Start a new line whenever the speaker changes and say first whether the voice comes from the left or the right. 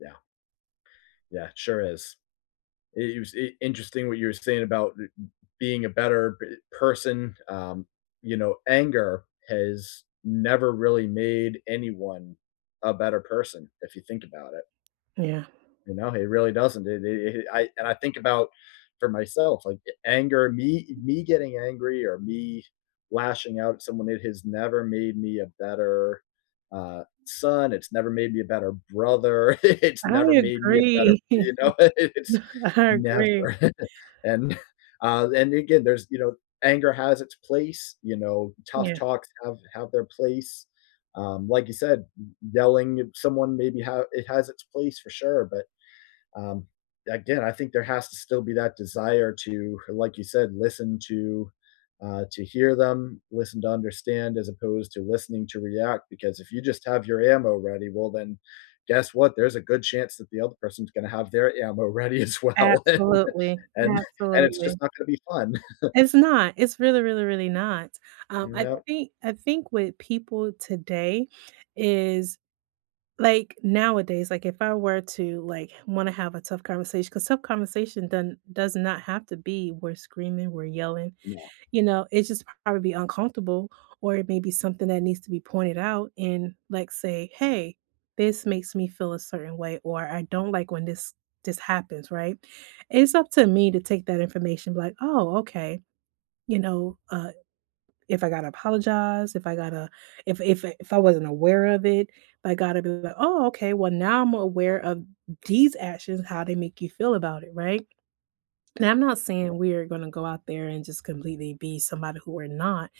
left: Yeah. Yeah, it sure is. It it was i interesting what you were saying about, being a better, eh, person, um, you know, anger has never really made anyone a better person, if you think about it.
right: Yeah.
left: You know? It really doesn't, i i it I and I think about, for myself, like, a anger me eh me getting angry, or me lashing out at someone, it has never made me a better, uh, son, it's never made me a better brother, it's
right: I
left: never made me a better
right: agree.
left: you know? It's
right: I agree.
left: Never, and uh, and again, there's, you know anger has its place, you know, tough
right: Yeah.
left: talks have have their place, um, like you said, y yelling at someone, maybe, ha it has its place, for sure, but, um, again, I think there has to still be that desire to h like you said, listen to uh, to hear them, listen to understand, as opposed to, listening to react, because if you just have your ammo ready, well then, guess what? There's a good chance that the other person's gonna have their ammo ready as well, and
right: Absolutely,
left: and and it's
right: absolutely.
left: just not gonna be fun.
right: It's not. It's really, really, really not. Um, I
left: Nope.
right: think I think with people today is like, nowadays, like, if I were to, like, h wanna have a tough conversatio 'cause tough conversation doesn't does not have to be, "we're screaming, we're yelling,"
left: No.
right: you know? It's just probably uncomfortable, or it may be something that needs to be pointed out, in, like, say, "Hey, this makes me feel a certain way," or "I don't like when this this happens," right? It's up to me to take that information, like, "Oh, okay." You know, uh, if I gotta apologize, if I gotta if if if I wasn't aware of it, I gotta be like, "Oh, okay, well now I'm aware of these actions, how they make you feel about it," right? And I'm not saying we are gonna go out there and just completely be somebody who we're not,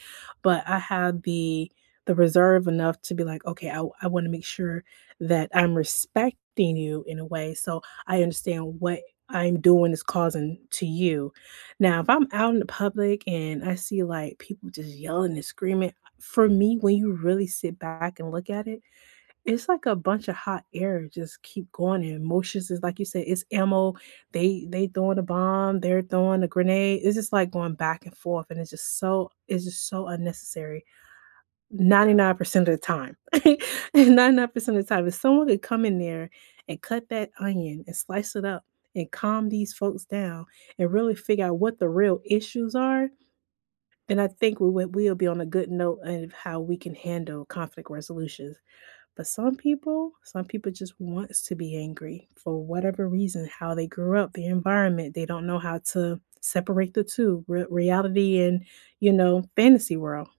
right: but I have the the reserve enough to be like, "Okay, I w I wanna make sure that I'm respecting you, in a way, so I understand what I'm doing is causing, to you." Now, if I'm out in the public, and I see, like, people just yelling and screaming, for me, when you really sit back and look at it, it's like a bunch a hot air, just keep going, and emotions is like you say, "It's ammo," they they throwing a bomb, they're throwing a grenade, it's just, like, going back and forth, and it's just so it's just so unnecessary. ninety
left: Yeah.
right: nine percent of the time. 99% of time, if someone had come in there, and cut that onion, and slice it up, and calm these folks down, and really figure out what the real issues are, and I think we would we would be on a good note of how we can handle conflict resolutions. But some people? Some people just wants to be angry, for whatever reason. How they grew up, the environment, they don't know how to separate the two, r reality and, you know, fantasy world.